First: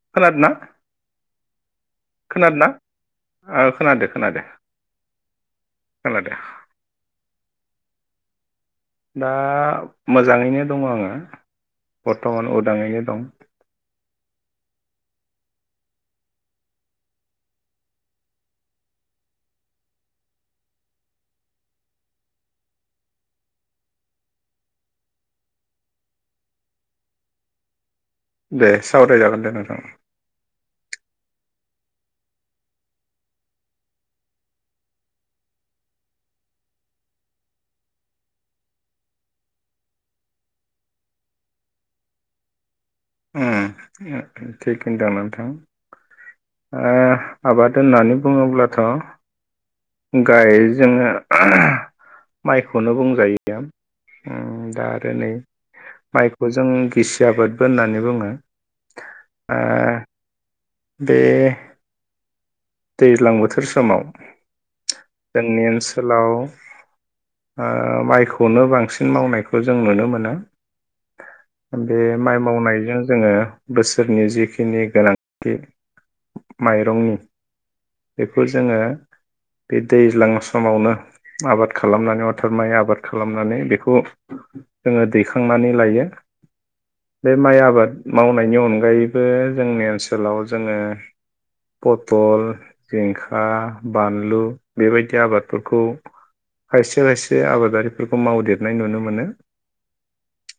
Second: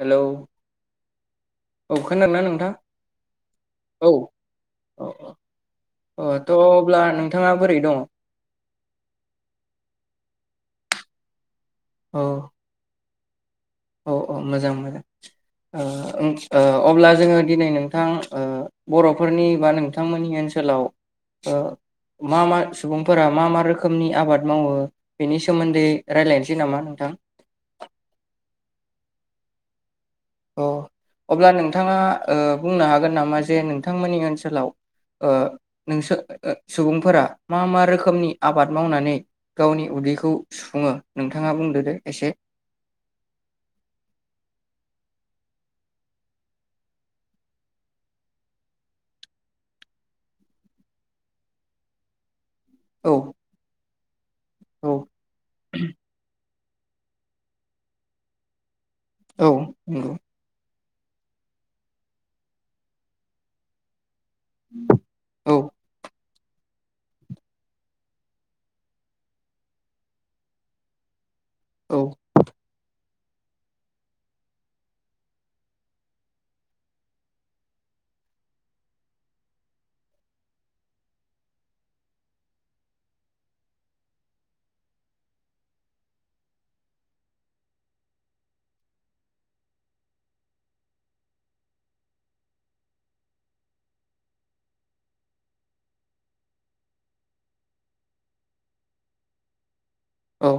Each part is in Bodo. हेलौ खोनादोना औ खोनादोंना खोनादोना नोंथां ओ खोनादो औ खोनादो अ अ खोनादो थ' अब्ला नों नोंथाङा बोरै दङ? दा मोजाङैनो दङ आङो बर्थमान उदाङैनो दं अ अ मोजां मोजां ओ ओ अब्ला जोङो दिनै नोंथां ओ बर'फोरनि बा नोंथांमोननि ओनसोलाव ओ मा मा सुबुंफोरा मा मा रोखोमनि आबाद मावो बेनि सोमोन्दै रायजलायनोसै नामा नोंथां। दे सावराय जागोन दे नोंथां। अ अब्ला नोंथाङा ओ बुंनो हागोन नामा जे नोंथांमोननि ओनसोलाव ओ नोंसो सुबुंफोरा मा मा रोखोमनि आबाद मावनानै गावनि उदैखौ सुफुङो नोंथाङा बुंदो दे एसे ओ ओ थिक होनदों नोंथां ओ आबाद होननानै बुङोब्लाथ' गाय जोङो माइखौनो औ बुंजायो। ओ दा औ आरो नै माइ जों गिसि आबाद बो होननानै बुङो। औ ओ नंगौ बे दैलां बोथोर समाव औ जोंनि ओनसोलाव ओ माइखौनो बांसिन मावनायखौ जों नुनो मोनो। बे औ माइ मावनायजों जोङो बोसोरनि जिखिनि गोनांथि माइरंनि बेफोर जोङो बे दैज्लां समावनो आबाद खालामनानै अर्थार माइ आबाद खालामनानै बेखौ जोङो दैखांनानै लायो बे माइ आबाद मावनायनि अनगायैबो जोंनि ओनसोलाव जोङो पथल जिंखा, बानलु बेबायदि आबादफोरखौ खायसे खायसे आबादारिफोरखौ मावदेरनाय नुनो मोनो। औ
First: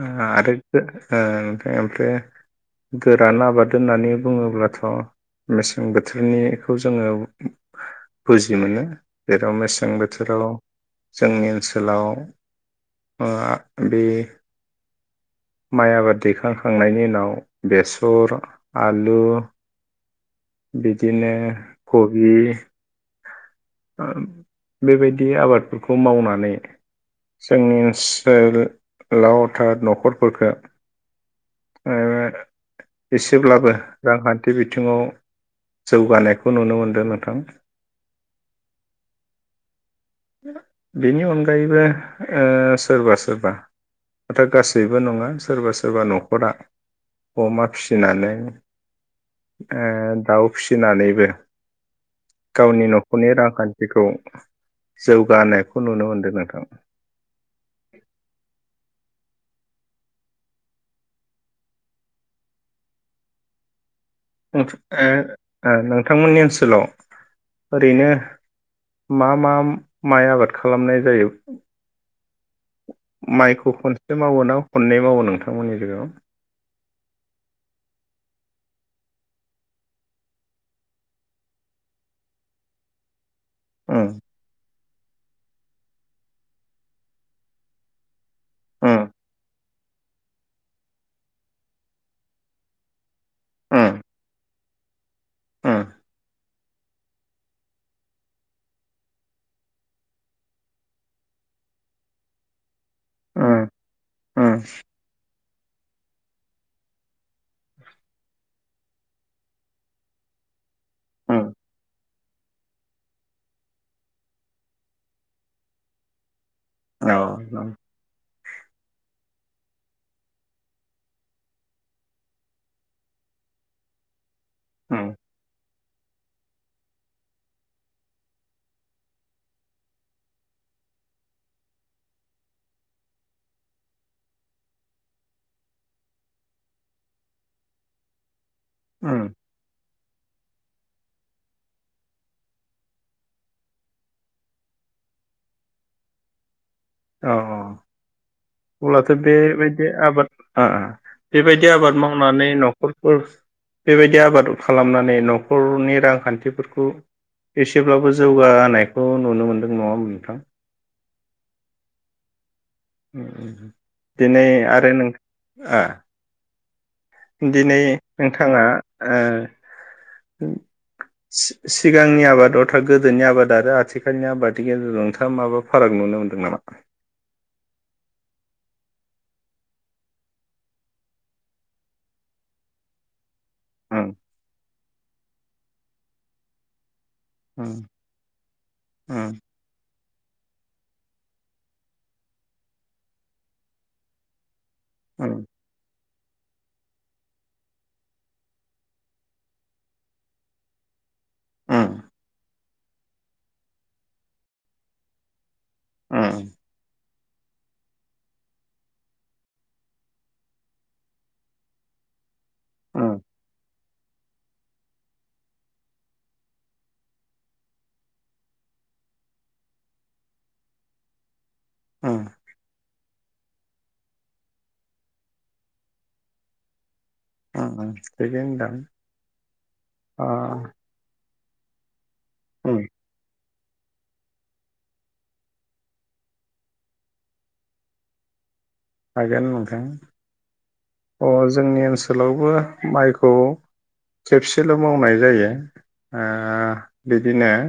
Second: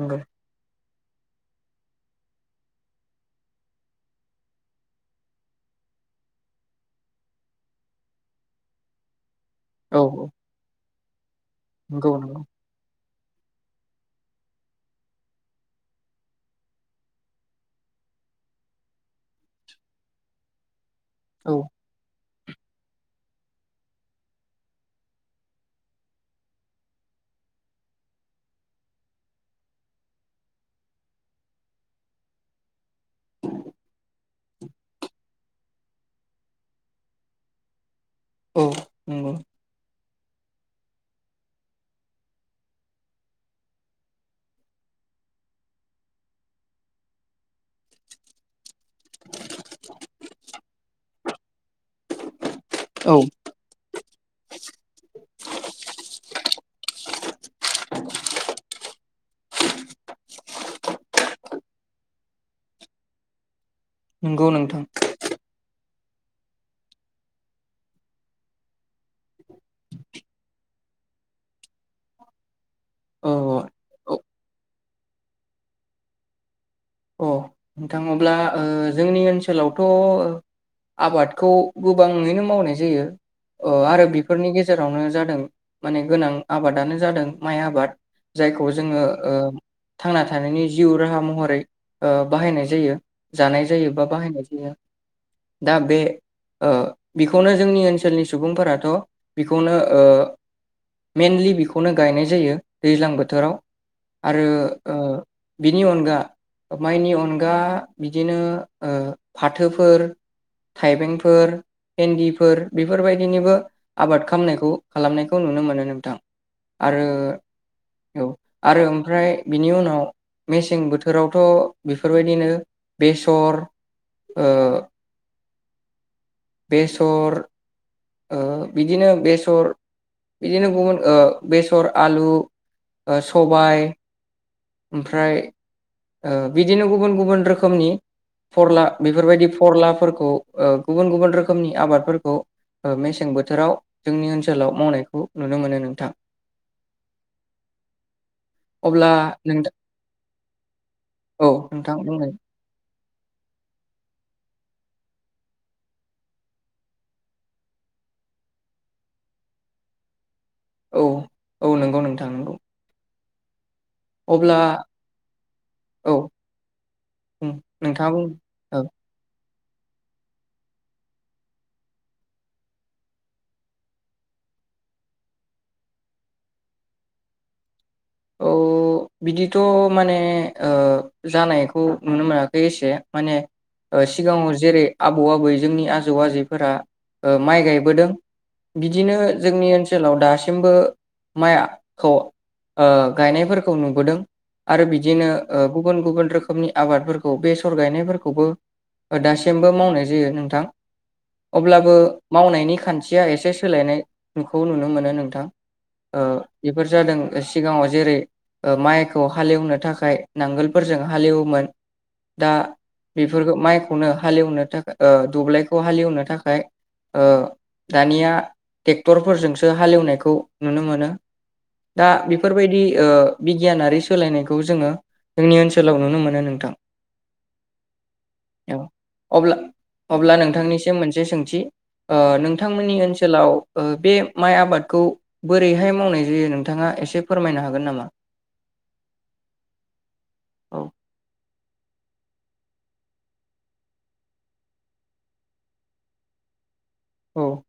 ओ आरो थो ओ ओमफ्राय गोरान आबाद होननानै बुङोब्लाथ' मेसें ओं बोथोरनिखौ जोङो बुजि मोनो। जेराव मेसें बोथोराव जोंनि ओनसोलाव ओ बे माइ आबाद दैखांखांनायनि उनाव बेसर, आलु, बिदिनो औ कबि [unintelligible] ओम बेबायदि आबादफोरखौ मावनानै जोंनि ओनसोलाव आरथाद न'खरफोरखौ ओ एसेब्लाबो रांखान्थि बिथिङाव जौगानायखौ नुनो मोनदों नोंथां। औ नंगौ बेनि अनगायैबो ओ सोरबा सोरबा हथाथ गासैबो नङा सोरबा सोरबा न'खरा अमा फिसिनानै ओ दाउ फिसिनानैबो गावनि औ न'खरनि रांखान्थिखौ जौगानायखौ नुनो मोनदों नोंथां। नंगौ ओंथु नोंथां ओ ओ नोंथांमोननि ओनसोलाव ओरैनो मा मा माइ आबाद खालामनाय जायो औ माइखौ औ खनसे मावो ना खननै मावो नोंथांमोननि गेजेराव अ नोंथां अब्ला ओ जोंनि ओनसोलावथ आबादखौ गोबाङैनो मावनाय जायो अ आरो उम बेफोरनि गेजे जेरावनो जादों माने गोनां आबादानो जादों माइ आबाद जायखौ जोंङो उम ओ थांना थानायनि जिउ राहा महरै ओ बाहायनाय जायो जानाय जायो बा बाहायनाय जायो दा उम बे ओ बेखौनो जोंनि ओनसोलनि सुबुंफोराथ बेखौनो ओ मेनलि बेखौनो गायनाय जायो। दैज्लां बोथोराव उम आरो उम ओ बिनि अनगा माइनि अन दा बिदिनो ओ फाथोफोर उम थाइबेंफोर बिन्दिफोर बेफोरबायदिनिबो आबाद खालामनायखौ खालामनायखौ नुनो मोनो नोंथां। आरो औ औ आरो ओमफ्राय बिनि उनाव मेसें बोथोरावथ बेफोरबायदिनो बेसर ओ उम बेसर ओ बिदिनो बेसर बिदिनो गुबुन ओ बेसर आलु ओ सबाय ओमफ्राय ओ बिदिनो गुबुन गुबुन रोखोमनि फरला उम बेफोरबायदि फरलाफोरखौ ओ गुबुन गुबुन रोखोमनि आबादफोरखौ ओ मेसें बोथोराव जोंनि ओनसोलाव मावनायखौ नुनो मोनो नोंथां। औ औ अब्लाथ अब्ला बे नोंथां बेबायदि आबाद मा आ औ बेबायदि नोंथां आबाद बुंनाय मावनानै नखर फोरस बेबायदि आबाद खालामनानै नखरनि रांखान्थिफोरखौ एसेब्लाबो जौगाहोनायखौ नुनो मोनदों नङा नोंथां औ औ नंगौ नोंथां नंगौ उम दिनै अब्ला आरो नों आ औ उम दिनै बुं नोंथाङा औ ओ सि सिगांनि आबादावथा गोदोनि आबाद आरो आथिखालनि आबादनि गेजेराव नोंथाङा माबा फाराग नुनो मोनदों नामा? औ बिदिथ माने ओ जानायखौ नुनो मोनाखै एसे माने ओ उम सिगाङाव जेरै आबौ आबै जोंनि आजौ आजैफोरा ओ माइ उम गायबोदों बिदिनो जोंनि ओनसो सोलाव दासिमबो माइखौ ओ गायनायफोरखौ नुबोदों। आरो बिदिनो उम ओ गुबुन गुबुन रोखोमनि आबादफोरखौ बेसर गायनायफोरखौबो दासिमबो मावनाय जायो नोंथां उम अब्लाबो मावनायनि खान्थिया एसे सोलायनायखौ नुनो मोनो नोंथां। उम ओ बेफोर जादों सिगाङाव जेरै ओ माइखौ हालेवनो थाखाय नांगोलफोरजों हालेवोमोन दा उम बेफोरखौ माइक खौनो हालेवनो थाखा ओ दब्लायखौ हालेवनो थाखाय ओ दानिया टेक्टरफोरजोंसो हालेवनायखौ नुनो मोनो। दा उम बि बि ओ बिगियानारि सोलायनायखौ जोङो जोंनि ओनसोलाव नुनो मोनो नोंथां उम उम थिगैनो दं अब्ला अ अब्ला नोंथांनिसिम मोनसे सोंथि ओ उम नोंथांमोननि ओनसोलाव ओ बे माइ आबादखौ बोरैहाय मावनाय जायो नोंथाङा एसे फोरमायनो हागोन नामा? हागोन नोंथां औ अ जोंनि ओनसोलावबो माइखौ खेबसेल' मावनाय जायो ओ बिदिनो औ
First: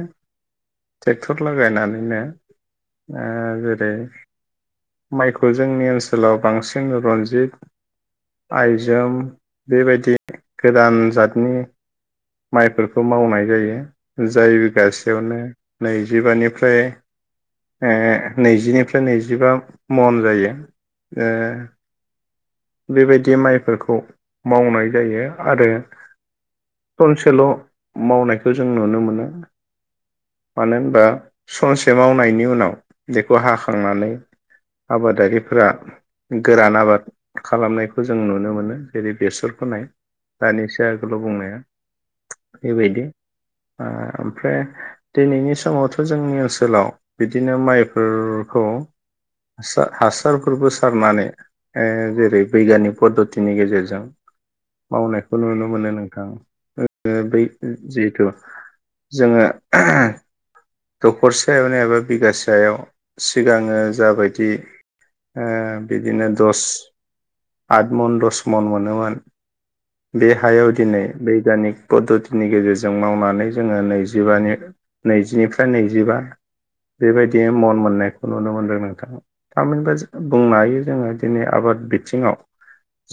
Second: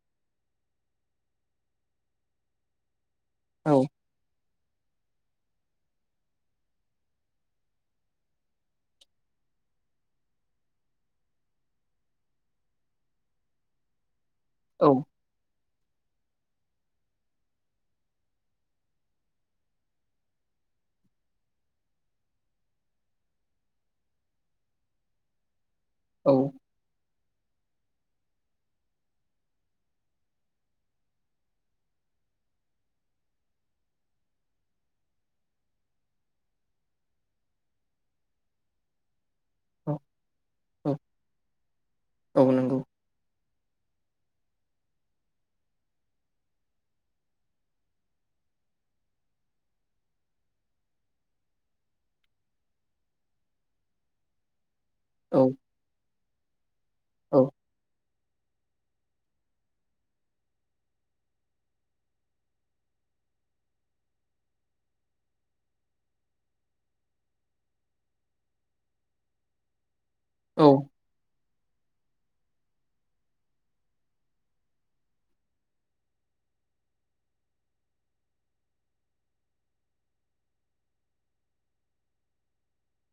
टेक्टर लागायनानैनो ओ औ जेरै माइखौ जोंनि ओनसोलाव बांसिन रनजित आइजोम बेबायदि गोदान जादनि माइफोरखौ मावनाय जायो जाय गासैयावनो नैजिबानिफ्राय ओ नैजिनिफ्राय नैजिबा मन जायो ओ बेबायदि माइफोरखौ मावनाय जायो आरो औ खनसेल' मावनायखौ जों नुनो मोनो मानो होनबा सनसे मावनायनि उनाव बेखौ हाखांनानै आबादारिफोरा गोरान आबाद खालामनायखौ जों नुनो मोनो जेरै बेसर फोनाय औ दानिसो औ आगोल' बुंनाया औ नंगौ बेबायदि ओ ओमफ्राय दिनैनि समावथ' जोंनि ओनसोलाव बिदिनो माइफोरखौ सा हासारफोरबो सारनानै ओ जेरै बैगिनिक पद्धतिनि गेजेरजों औ मावनायखौ नुनो मोनो नोंथां ओ बै औ जिहेथु जोङो [inaudible] दखरसेयावनो एबा बिगासेयाव सिगाङो जाबायदि बिदिनो दस आठ मन दस मन मोनोमोन बे औ हायाव दिनै बेै बिगानिक पद्धतिनि गेजेरजों मावनानै जोङो नैजिबानि नैजि निफ्राय फ्राय नैजिबा बेबायदिनो मन मोननायखौ नुनो मोनदों नोंथाङा थामहिनबा बुंनो हायो जोङो दिनै आबाद बिथिङाव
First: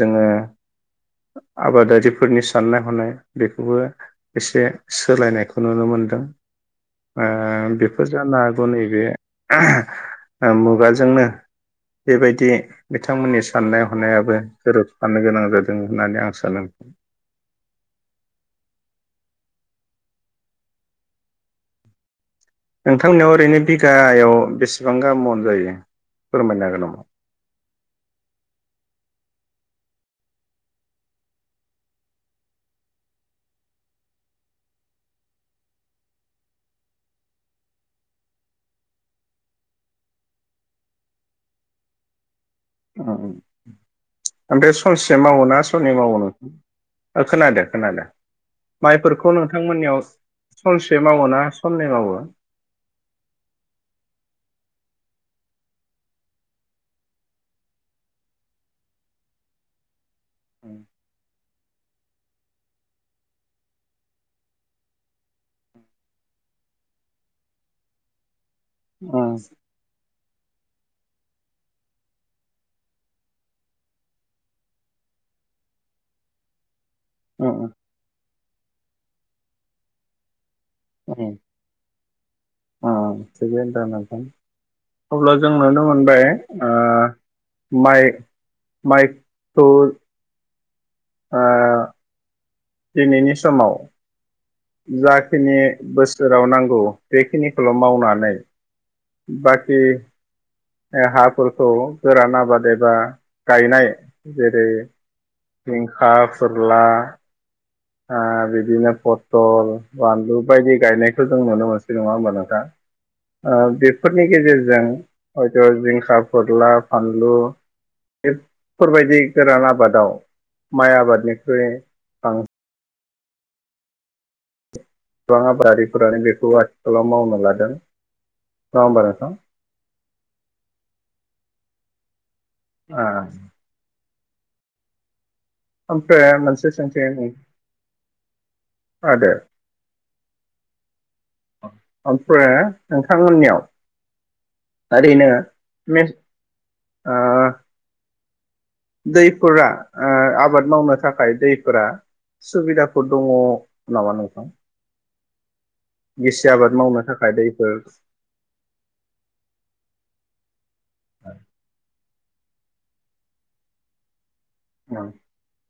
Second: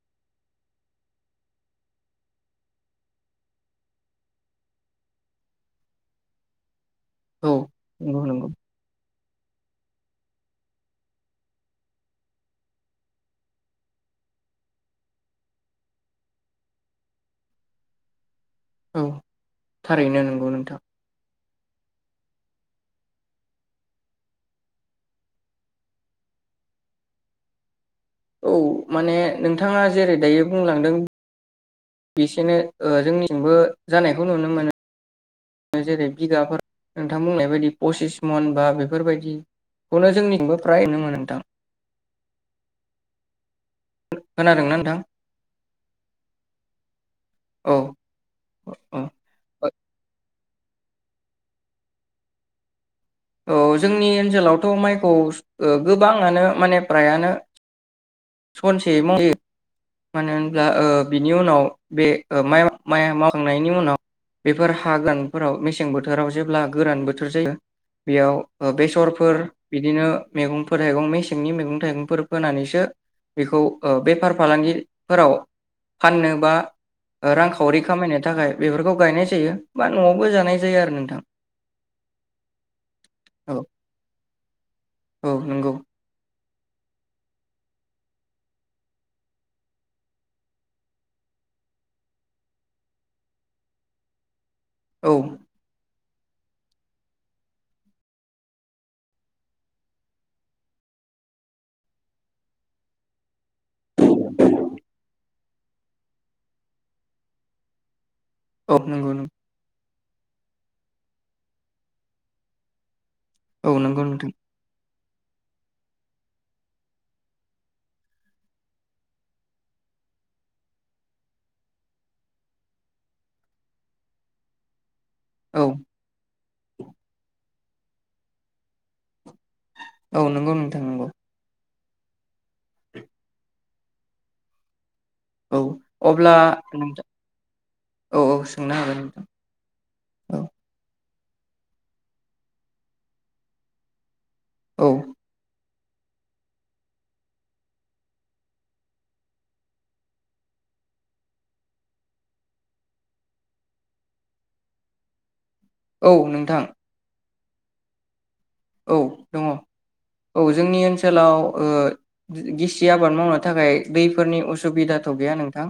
जोङो आबादारिफोरनि साननाय हनाय बेखौबो एसे सोलायनायखौ नुनो मोनदों ओ औ बेफोर नंगौ जानो नंगौ हागौ नैबे मुगाजोंनो बेबायदि बिथांमोननि साननाय हनायाबो गोरोबफानो गोनां जादों होननानै आं सानो औ थारैनो नंगौ नोंथां नोंथांनियाव ओरैनो बिगायाव बेसेबां गाहाम मन जायो फोरमायनो हागोन नामा? औ माने नोंथाङा जेरै दायो बुंलांदों बिसेनो ओ जोंनिथिंबो जानायखौ नुनो मोनो जेरै बिगाफोर नोंथां बुंनाय बायदि पसिस मन बा बेफोरबायदिखौनो जोंनिबो फ्राय नुनो मोनो नोंथां। आ ओं ओमफ्राय खोनादोंना नोंथां सनसे मावो ना सननै मावो नों खोनादो औ खोनादो औ माइफोरखौ नोंथांमोननियाव। सानसे मावोना साननै मावो? औ जोंनि ओनसोलावथ' माइखौ ओ गोबाङानो माने प्रायानो सनसे [unintelligible] मानो होनब्ला उम ओ बिनि उनाव बे ओ [unintelligible] मावखांनायनि उनाव बेफोर हा [unintelligible] फोराव मेसें बोथोराव जेब्ला गोरान बोथोर जायो बेयाव ओ बेसरफोर बिदिनो मेगं [unintelligible] मेसेंनि मेगं थाइगंफोर फोनानैसो बेखौ ओ बेफार फालांगि फोराव फाननोबा ओ उम रांखाउरि खामायनो थाखाय बेफोरखौ गायनाय जायो बा न'आवबो जानाय जायो आरो नोंथां ओम ओ औ थिगैनो दं नोंथां औ अब्ला जों नंगौ नुनो मोनबाय ओ माइ माइखौ ओ दिनैनि समाव औ जाखिनि बोस सोराव नांगौ बेखिनिखौल' मावनानै बाखि ओ हाफोरखौ गोरान आबाद एबा गायनाय जेरै जिंखा, फोर्ला ओ औ बिदिनो नंगौ पतल बानलु बायदि गायनायखौ जों नुनो मोनसै नङा होमबा नोंथां? ओ औ नंगौ बेफोरनि नोंथां गेजेरजों हयथ' जिंखा, फोरला, फानलु बेफोरबायदि गोरान आबादाव माइ आबादनिख्रुइ बां गोबां औ आबादारिफोरानो बेखौ आथिखालाव मावनो लादों। नङा होमबा नोंथां? औ नोंगौ नोंथां नोंगौ। आ औ ओमफ्राय अब्ला मोनसे नों सोंथि औ औ सोंनो हागोन नोंथां आदा औ। ओमफ्रे नोंथांमोननियाव औ ओरैनो मेस ओ दैफोरा ओ आबाद मावनो थाखाय दैफोरा सुबिदाफोर दङ नामा नोंथां? औ गिसि नोंथां आबाद मावनो थाखाय दै। [unintelligible] औ दङ। औ जोंनि ओनसोलाव ओ गिसि आबाद मावनो थाखाय बे फोरनि ओम असुबिदाथ' गैया नोंथां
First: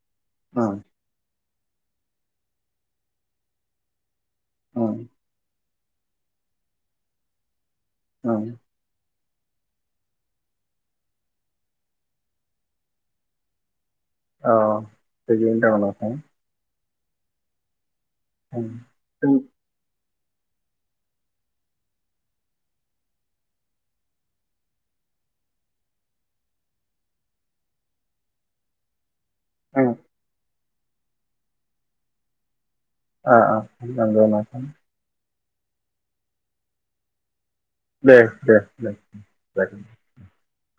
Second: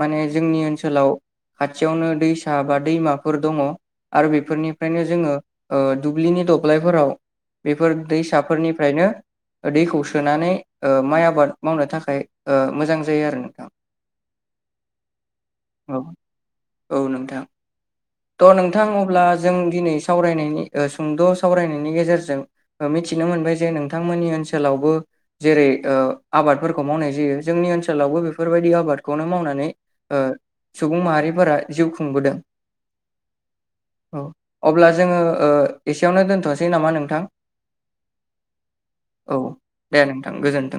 माने जोंनि ओम ओनसोलाव खाथियावनो दैसा बा दैमाफोर दङ। आरो ओम बेफोरनिफ्रायनो जोङो ओ दुब्लिनि दब्लायफोराव बेफोर ओम दैसाफोरनि दैखौ सोनानै ओ माइ आबाद मावनो थाखाय ओ मोजां जायो आरो नोंथां। औ अह औ नोंथां थ' नोंथां अब्ला जों दिनैसिम सावरायनायनि सुंद' सावरायनायनि गेजेरजों मिथिनो मोनबाय जे नोंथांमोननि ओनसोलावबो जेरै आबादफोरखौ मावनाय जायो जोंनि ओनसोलावबो बेफोरबायदि आबाद बे खौनो मावनानै ओम ओ सुबुं माहारिफोरा जिउ खुंबोदों औ औ नंगौ नंगौ। अब्ला जोङो एसेयावनो दोनथ'नोसै नामा नोंथां। दे दे दे औ जागोन। दे नोंथां गोजोन्थों